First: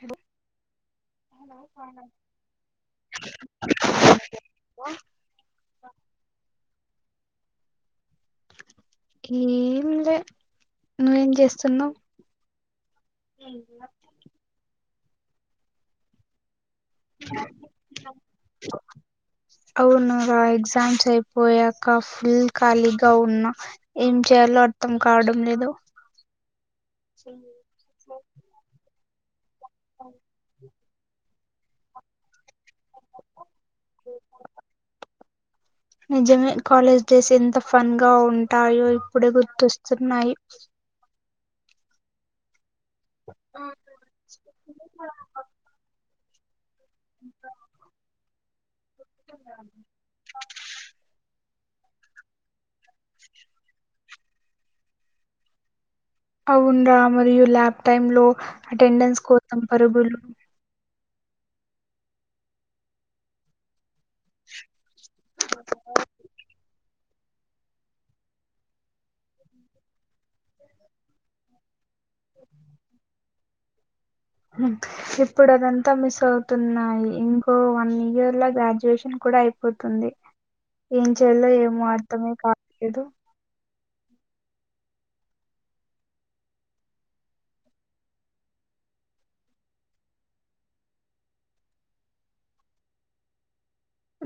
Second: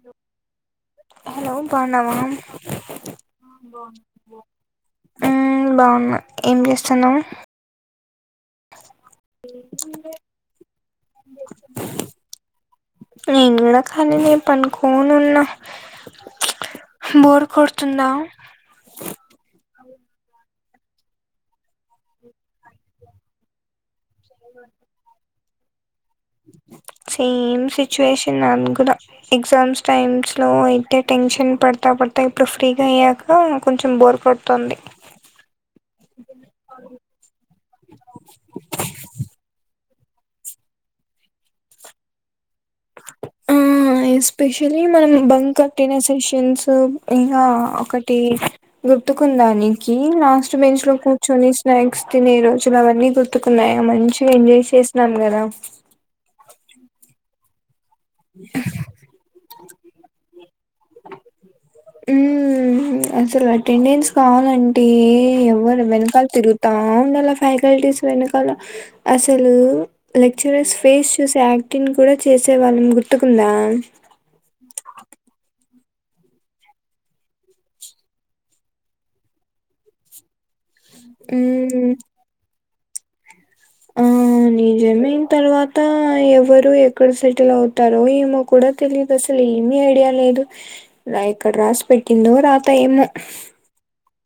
Hello hello బణవా ఉ బాగున్నా ఏం చేస్తున్నా ఏం లే నువ్వేం చేస్తున్నావు నేను కూడా ఖాళీనే నేను పనుకోని ఉన్నా బోర్ కొడుతుందా అవును ఎగ్జామ్స్ అయిపోయాక ఫుల్ ఖాళీగా ఉన్నా ఏం చేయాలో అర్థం కావడం లేదు సేమ్ సిచుయేషన్ అను కూడా ఎగ్జామ్స్ టైమ్స్ లో అయితే టెన్షన్ పడతా పడతా ఇప్పుడు ఫ్రీగా అయ్యాక కొంచెం బోర్ కొడుతుంది నిజమే కాలేజ్ డేస్ ఎంత ఫన్ గా ఉంటాయో ఇప్పుడే గుర్తొస్తా చిన్నాయి ఆ ఎ స్పెషల్లీ మన బంకు కొట్టిన సెక్షన్స్ ఇంకా ఒకటి గుర్తుకుందా నీకి లాస్ట్ బెంచ్ లో కూర్చొని స్నాక్స్ తినే రోజులు అవన్నీ గుర్తుకున్నాయా మంచిగా ఎంజాయ్ చేసాం కదా అవునురా మరియు ల్యాబ్ టైమ్ లో అటెండెన్స్ కోసం పరుగులు ఉ అసలు అటెండెన్స్ కావాలంటే ఎవరు వెనకాల తిరుగుతాం ఫ్యాకల్టీస్ వెనకాల అసలు లెక్చరర్స్ ఫేస్ చూసి తిను కూడా చేసేవాళ్లను గుర్తుకుందా ఇప్పుడు అదంతా మిస్ అవుతున్నాయి ఇంకో వన్ ఇయర్ లో గ్రాడ్యుయేషన్ కూడా అయిపోతు తుంది ఏం చేయాలో ఏమో హ్మ్. అర్థమే కాలేదు [unintelligible] నిజమయిన తర్వాత ఎవరు ఎక్కడ సెటిల్ అవుతారో ఏమో కూడా తెలియదు అసలు ఏమి ఐడియా లేదు ఇక్కడ రాసి పెట్టిందో రాత ఏమో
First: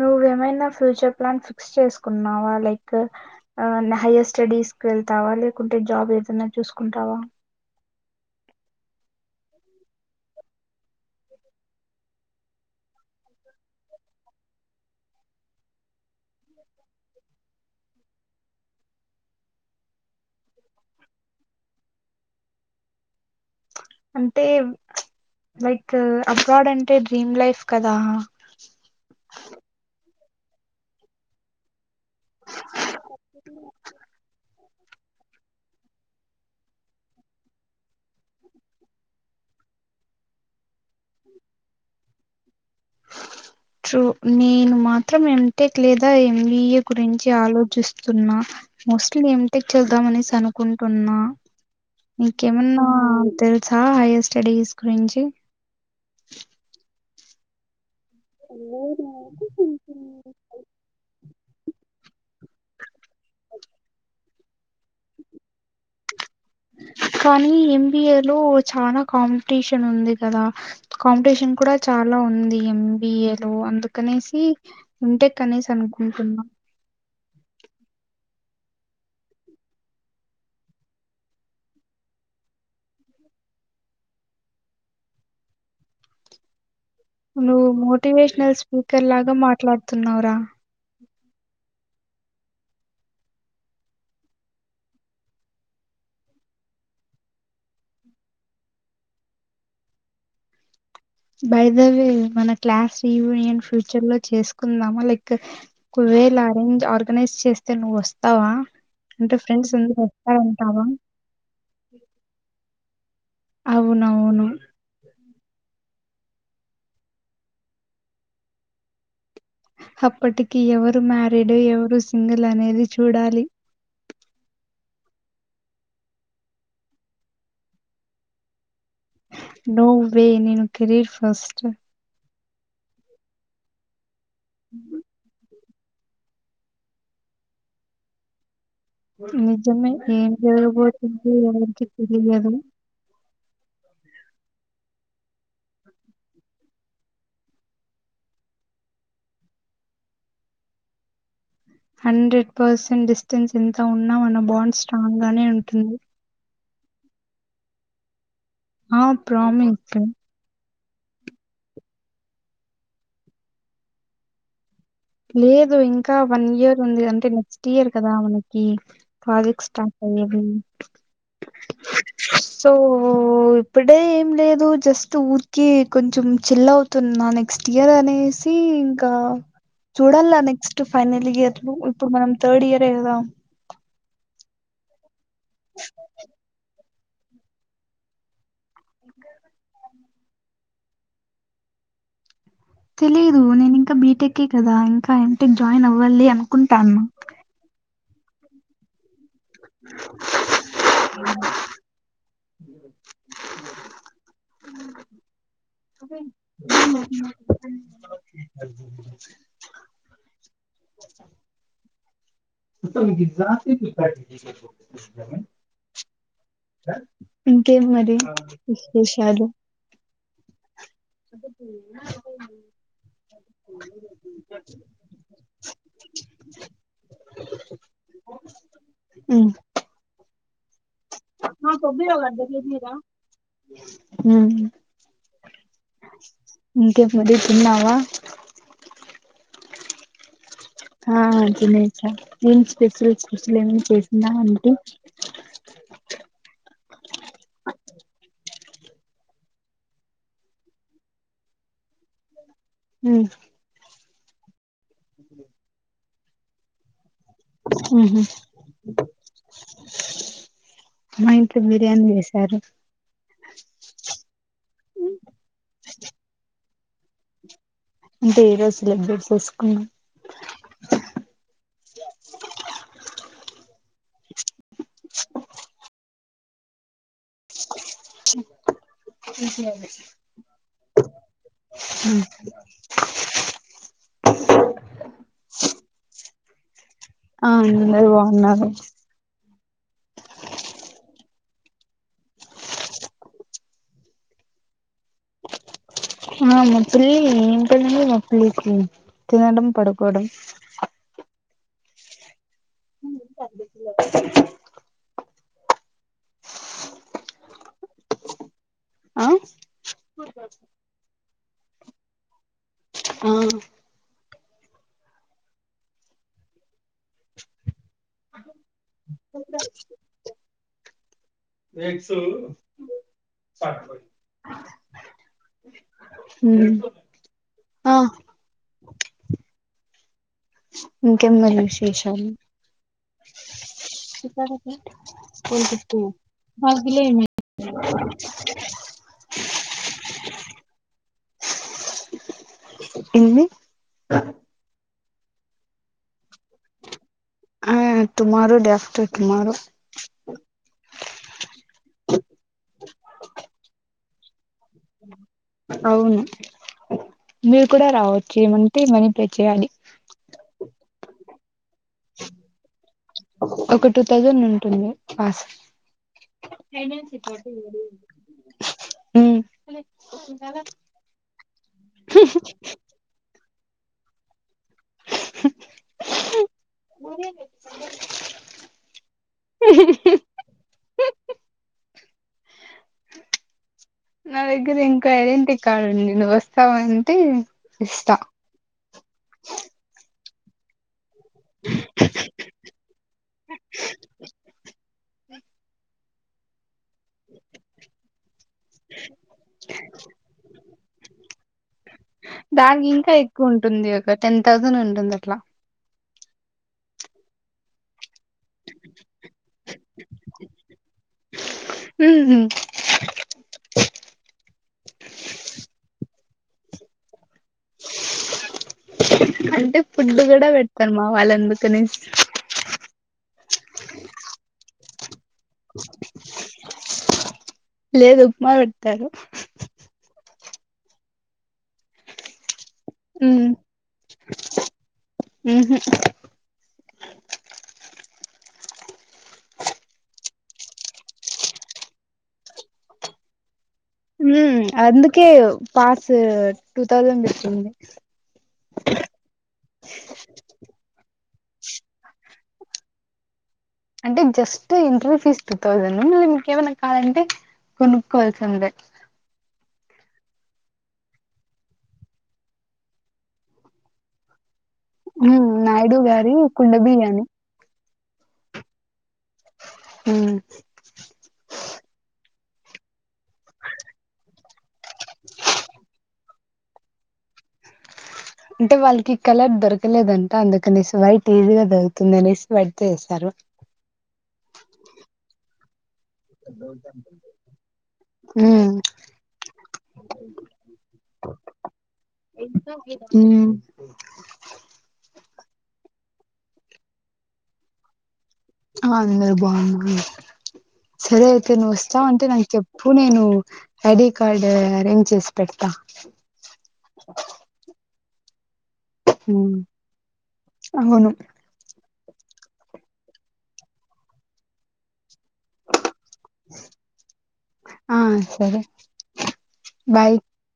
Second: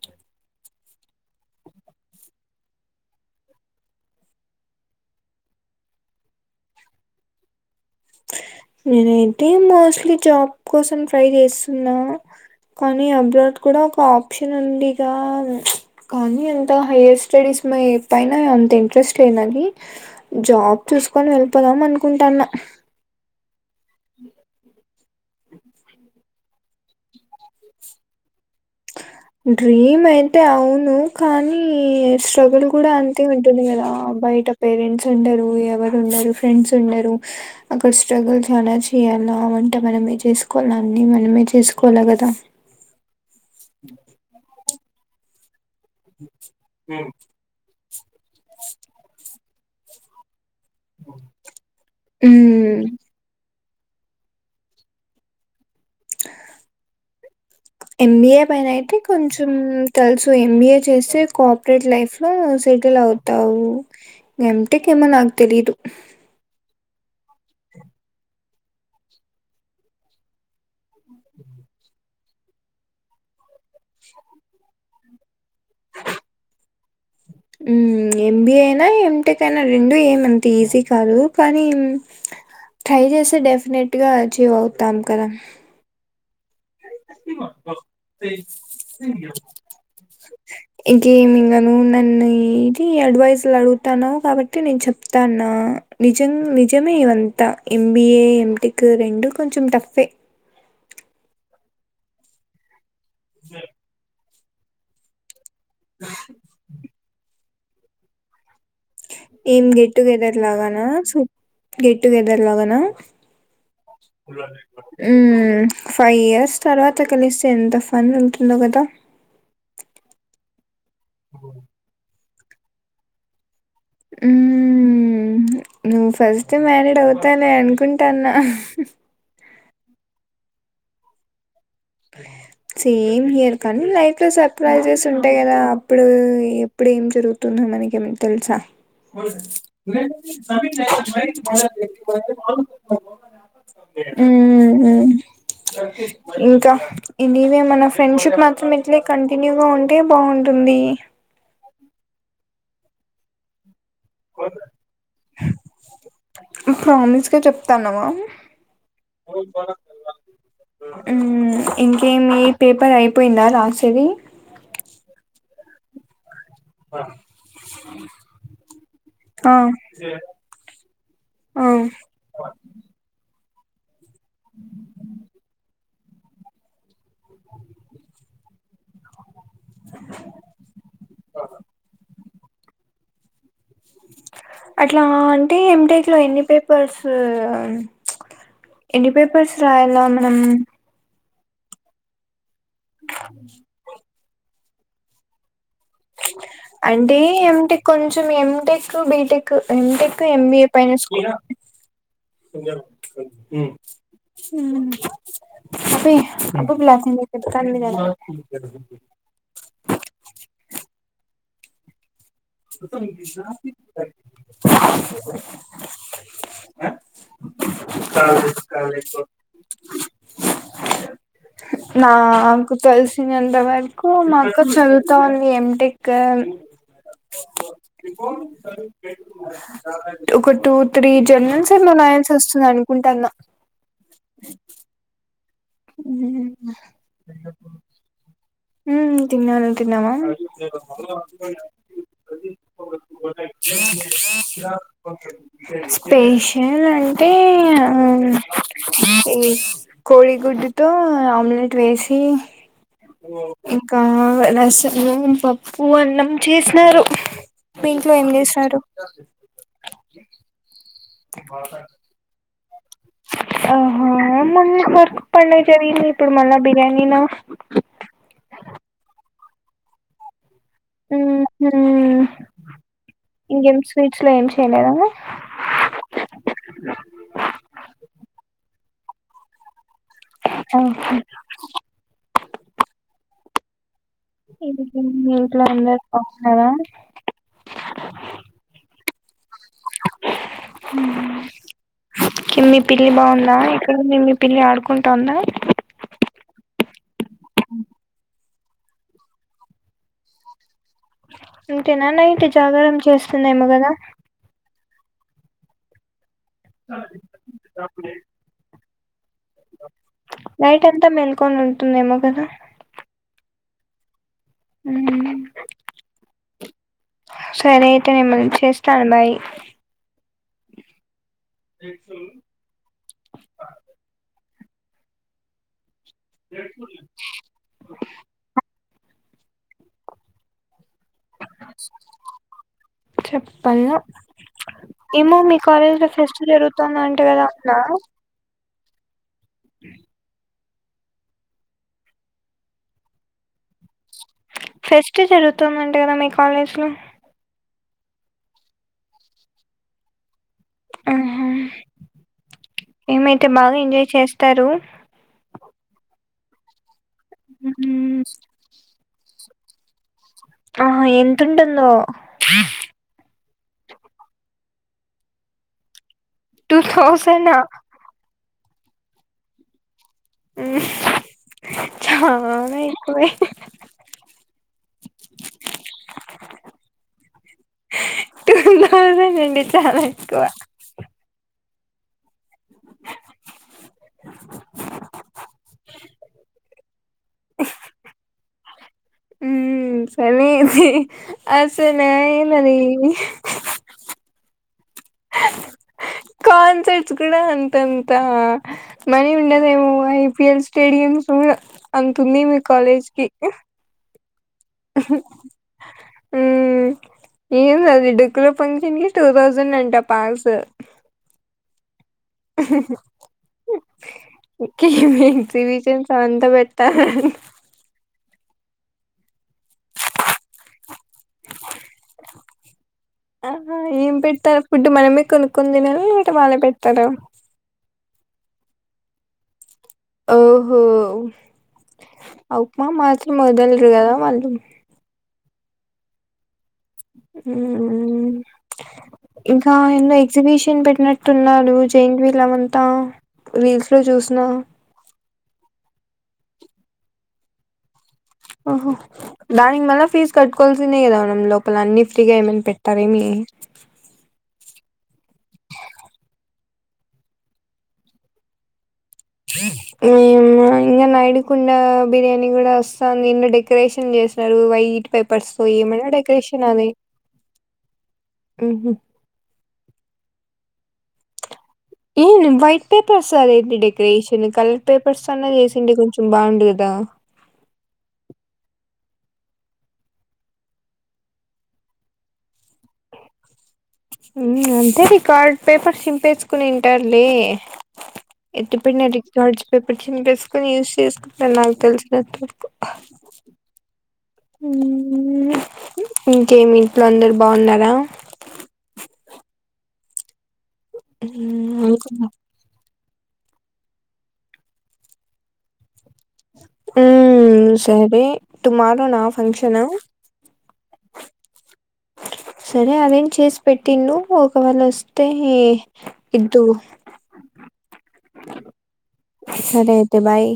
నువ్వేమైనా ఫ్యూచర్ ప్లాన్ ఫిక్స్ చేసుకున్నావా లైక్ హైయర్ స్టడీస్ వెళ్తావా లేకుంటే జాబ్ ఏదన్నా చూసుకుంటావా నేనైతే మోస్ట్లీ జాబ్ కోసం ట్రై చేస్తున్నా కానీ అబ్రాడ్ కూడా ఒక ఆప్షన్ ఉండడిగా కానీ ఎంత హైయర్ స్టడీస్ పైన అంత ఇంట్రెస్ట్ లేనని జాబ్ చూసుకొని వెళ్ళిపోదాం అనుకుంటాన్న అంటే లైక్ అబ్రాడ్ అంటే డ్రీమ్ లైఫ్ కదా అంటే అవును కానీ స్ట్రగుల్ కూడా అంతే ఉంటుంది కదా బయట పేరెంట్స్ ఉండరు ఎవరు ఉండరు ఫ్రెండ్స్ ఉండరు అక్కడ స్ట్రగుల్ చాలా చేయాలా ఉంట మనమే చేసుకోవాల అన్ని మనమే చేసుకోవాలి కదా చు నేను మాత్రం ఎ టెక్ లేదా ఎంబఏ గురించి ఆలోచిస్తున్నా మోస్ట్లీ ఎ టెక్ చూద్దాం అనేసి కుంటన్నా ఇక మ్మ్ ఏమన్నా తె సా హైయర్ స్టడీస్ గురించి ఆ ఎంబీఏ పైన అయితే కొంచెం తెలుసు ఎంబీఏ చేస్తే కోఆపరేట్ లైఫ్ ఉ సెటిల్ అవుతావు ఏంటెక్ ఏమైనాకు తెలియదు కానీ ఎంబిఏ లో చాలా కాంపిటీషన్ ఉంది కదా కాంపిటీషన్ కూడా చాలా ఉంది ఎంబిఏ లో అందుకనేసి ఇంటెక్ అనేసి అనుకుంటున్నాం ఆ ఎంబిఏ అయినా ఎటెక్ అయినా రెండు ఏమంతే ఈజీ కాదు కానీ ట్రై చేస్తే డెఫినెట్ గా అచీవ్ అవుతాం కదా నువ్వు మోటివేషనల్ స్పీకర్ లాగా మాట్లాడుతున్నావరా గేమింగ్ అను నన్ను ఇది అడ్వైస్లు అడుగుతాను కాబట్టి నేను చెప్తాన్నా నిజం నిజమే ఇవంతా ఎంబిఏ ఎంటెక్ రెండు కొంచెం టఫ్ఎ బైదవై మన క్లాస్ రీయూనియన్ ఫ్యూచర్ లో చేసుకుందామా లైక్ ఓక్ వేలా అరేంజ్ ఆర్గనైజ్ చేస్తే నువ్వు వస్తావా అంటే ఏం ఫ్రెండ్స్ గెట్ అందరూ టుగెదర్ లాగానా వస్తారంటావా సొ గెట్ టుగెదర్ లాగానా అవునవును ఉమ్ ఫైవ్ ఇయర్స్ తర్వాత కలిస్తే ఎంత ఫన్ ఉంటుందో కదా అప్పటికి ఎవరు మ్యారీడ్ ఎవరు సింగిల్ అనేది చూడాలి హ్మ్మ్ నువ్వు ఫస్ట్ మ్యారేడ్ అవుతాన అనుకుంటాన్నా నో వ్వే నేను కేరీర్ ఫస్ట్ సేమ్ ఇయర్ కానీ లైఫ్ లో సర్ప్రైజెస్ ఉంటాయి కదా ఇప్పుడు ఎప్పుడు ఏం జరుగుతుందో మనకి ఏం తెలుసా [unintelligible] నిజమే ఏం జరగబోతుందో ఎవరికి తెలియదు ఉ ఉహు ఇంకా ఇవి మన ఫ్రెండ్షిప్ మాత్రం ఇట్లే కంటిన్యూగా ఉంటే బాగుంటుంది పర్సన్ డిస్టెన్స్ ఎంత ఉన్నా మన బాండ్ స్ట్రాంగ్ గానే ఉంటుంది ప్రామిస్గా చెప్తాన్నావా ఆ ప్రామిక్ ఊ ఇంకేమి పేపర్ అయిపోయిందా రాసేది లేదు ఇంకా వన్ ఇయర్ ఉంది అంటే నెక్స్ట్ ఇయర్ కదా మనకి ఆ ప్రాజెక్ట్ స్టార్ట్ అయ్యది ఆ సో దే ఏం లేదు జస్ట్ ఊరికె కొంచం చిల్లవు తున్న నెక్స్ట్ ఇయర్ అనేసి ఇంకా చూడాల నెక్స్ట్ ఫైనల్ ఇయర్ ఇప్పుడు మనం థర్డ్ ఇయరే కదా అట్లా అంటే ఏంటెక్ లో ఎన్ని పేపర్స్ ఎన్ని పేపర్స్ రాయాల మనం తెలిదు నేను ఇంకా బీటెకే కదా ఇంకా ఎం టెక్ జాయిన్ అవ వళ్ళి అనుకుంటాను అంటే ఎంటెక్ కొంచెం ఎంటెక్ బీటెక్ ఎంటెక్ ఎంబీఏ పైన స్క ము చెప్తాంది కదా [inaudible] మొత్తం ఇగ గ్రాఫిక్ రికార్డ్ చేసి ఎల్లిపో ఇంకేం మరి విశేషాలు నాక్ తెల్సి ఎంత వరకు మాక్క చదువుతా ఉంది ఎంటెక్కు ఉమ్ ఒక టూ త్రీ జర్నల్స్ ఏమనారాయాల్సి వస్తుంది అనుకుంటాన్నో ఉమ్ ఇంకేం మరి తిన్నావా ఉ తిన్నాను ను తిన్నావా ఆ తినేసా ఏం స్పెషల్ స్పెషల్ ఏమైనా చేసిందా ఆంటీ [unintelligible] పేషల్ అంటే ఈ కోడి గుడ్డుతో ఆమ్లెట్ వేసి ఊ కా రాసలు పప్పు అన్నం చేసినారు మీ ఇంట్లో ఉహు ఏం చేసారు మా ఇంట్లో బిర్యానీ వెసారు ఓహో మన ఫర్క్ పనైతది ఇప్పుడు మళ్ళీ బిర్యానీ నా అంటే ఏ రోజు సెలబ్రెస్ చెసుకున్నాం ఉహు ఇంకేం స్వీట్స్ లో ఏం చేయలేద ఇంకేంది అ ఓ మీ ఇంట్లో అందరూ బాగున్నారా ఆ అందరు బాగున్నారు ఉ మీ పిల్లి బాగుందా ఇక్కడ మే మీ పిల్లి ఆడుకుంటా ఉందా ఆ మా పిల్లి ఏం పనండి మా పిల్లికి తినడం పడుకోవడం అంతేనానా నైట్ జాగరణ చేస్తున్నామో కదా చప్పుడే ఆ నైట్ అంతా మెల్కొని ఉంటుందేమో కదా ఆ ఉ హ సరే అయితే మళ్లీ చేస్తాను బాయ్ ఏక్ సావు చార్ బాయ్ ఉ ఆ ఇంకెమని విశేషాలు చెప్పు చెప్ప ఏమో మీ కాలేజ్లో ఫెస్ట్ జరుగుతుంద అంటే కదా అన్నారు చ్ ఉ ఎన్ని ఫెస్ట్ జరుగుతుందంట కదా మీ కాలేజ్ లో ఆ టుమారో డే ఆఫ్టర్ టుుమారో ఆహ ఏమైతే బాగా ఎంజాయ్ చేస్తారు అవును మీరు కూడా మ్మ్ రావచ్చు ఏమంటే మనీ పే చేయాలి ఆ ఎంతంటుందో ఒక టూ థౌజండ్ ఉంటుంది పాస్ టూ థౌసండ్ ఉ ఊ చాలా ఎక్కువే ఉ టూ థౌసండ్ అంటే చాలా ఎక్కువ టీవీ సౌండ్ నా దగ్గర ఇంకో ఐడెంటి కార్డు ఉంది నువ్వు వస్తావ అంటే ఇస్తా సర్లే ఇయ్యి అసలైనది అ కొన్ ర్స్ కూడా అంతంత మనీ ఉండదేమో ఐపిఎల్ స్టేడియమ్స్ కూడా అతుంది మీ కాలేజ్ కి తౌజను ఉంటందిట్లా ఉ ఏందది డిగ్రీకి స్కూల్లో ఫంక్షన్ కి టూ థౌజండ్ అంట పాస్ ఎక్స్ప్రెషన్ సో అంతా పెట్టాలా అంటే ఫుడ్ కూడా పెడతారు మా వాళ్ళందుకనీ ఆ ఏం పెడతారు ఫుడ్ మనమే కొనుక్కుంది లేట వాళ్ళ పెడతార లేదు ఉప్మా పెడతారు ఓహో ఉప్మా మాత్రం వదలరుగా వాలు ఉహు ఉ ఇంకా ఎన్నో ఎగ్జిబిషన్ పెట్టినట్టు ఉన్నాడు జై వీలమంతా అందుకే పాస్ టూ తౌసండ్ వచ్చంది ఓహో దానిగ్ మల్ ఫీస్ కట్కల్సినే ఇదవను లోపల అన్ని ఫ్రీగా ఏమనా పెట్టారేమ అంటే just interview fees two thousand మళ్ మీంకేమైనా కావాలంటే కొనుక్కకోవాల్సిందే ఇంకా నైడుకుడా బిర్యానీ కూడా వస్తా దీంట్లో డెకరేషన్ చేస్త వైట్ హ్మ్. పేపర్స్ నాయుడు మ గారి డకరేషన్ 'కుండబియ్య' అని. హ ఏ వైట్ పేపర్స్ అదేడి డెకరేషన్ కలర్ పేపర్స్ అన్నా చేసిడి కొంచెం బాగుంది కదా అంటే వాళ్ళకి కలర్ దొరకలేదంట అందుకనేసి వైట్ ఈజీగా దొరుకుతుంది అనేసి బడి చేసారు అంతే న కార్డ్ పేపర్ చింపేచుకుని తంటారులే హ్మ్. ఎట్ పెడినాను రికార్డ్స్ పేపర్ చినిపేసుకొని యూస్ చేసుకుంటను నాకు తెలిసిన తప్పు హ్మ్. ఇంకేమి ఇంట్లో అందరు బాగున్నారా ఆ అందరు బాగున్నా సరే అయితే నువ్వు వస్తావ అంటే నాకు చెప్ప అ నేను ఐడి కార్డ్ అరేంజ్ చేసి పెడతా ఉ సవి టుమార నా హ్మ్. ఫంక్షన్ అవును. సరే అవేం చేసి పెట్టి ను ఒకవేళ మే ఇదు ఆ సరే సరే బయ అయితే బాయ్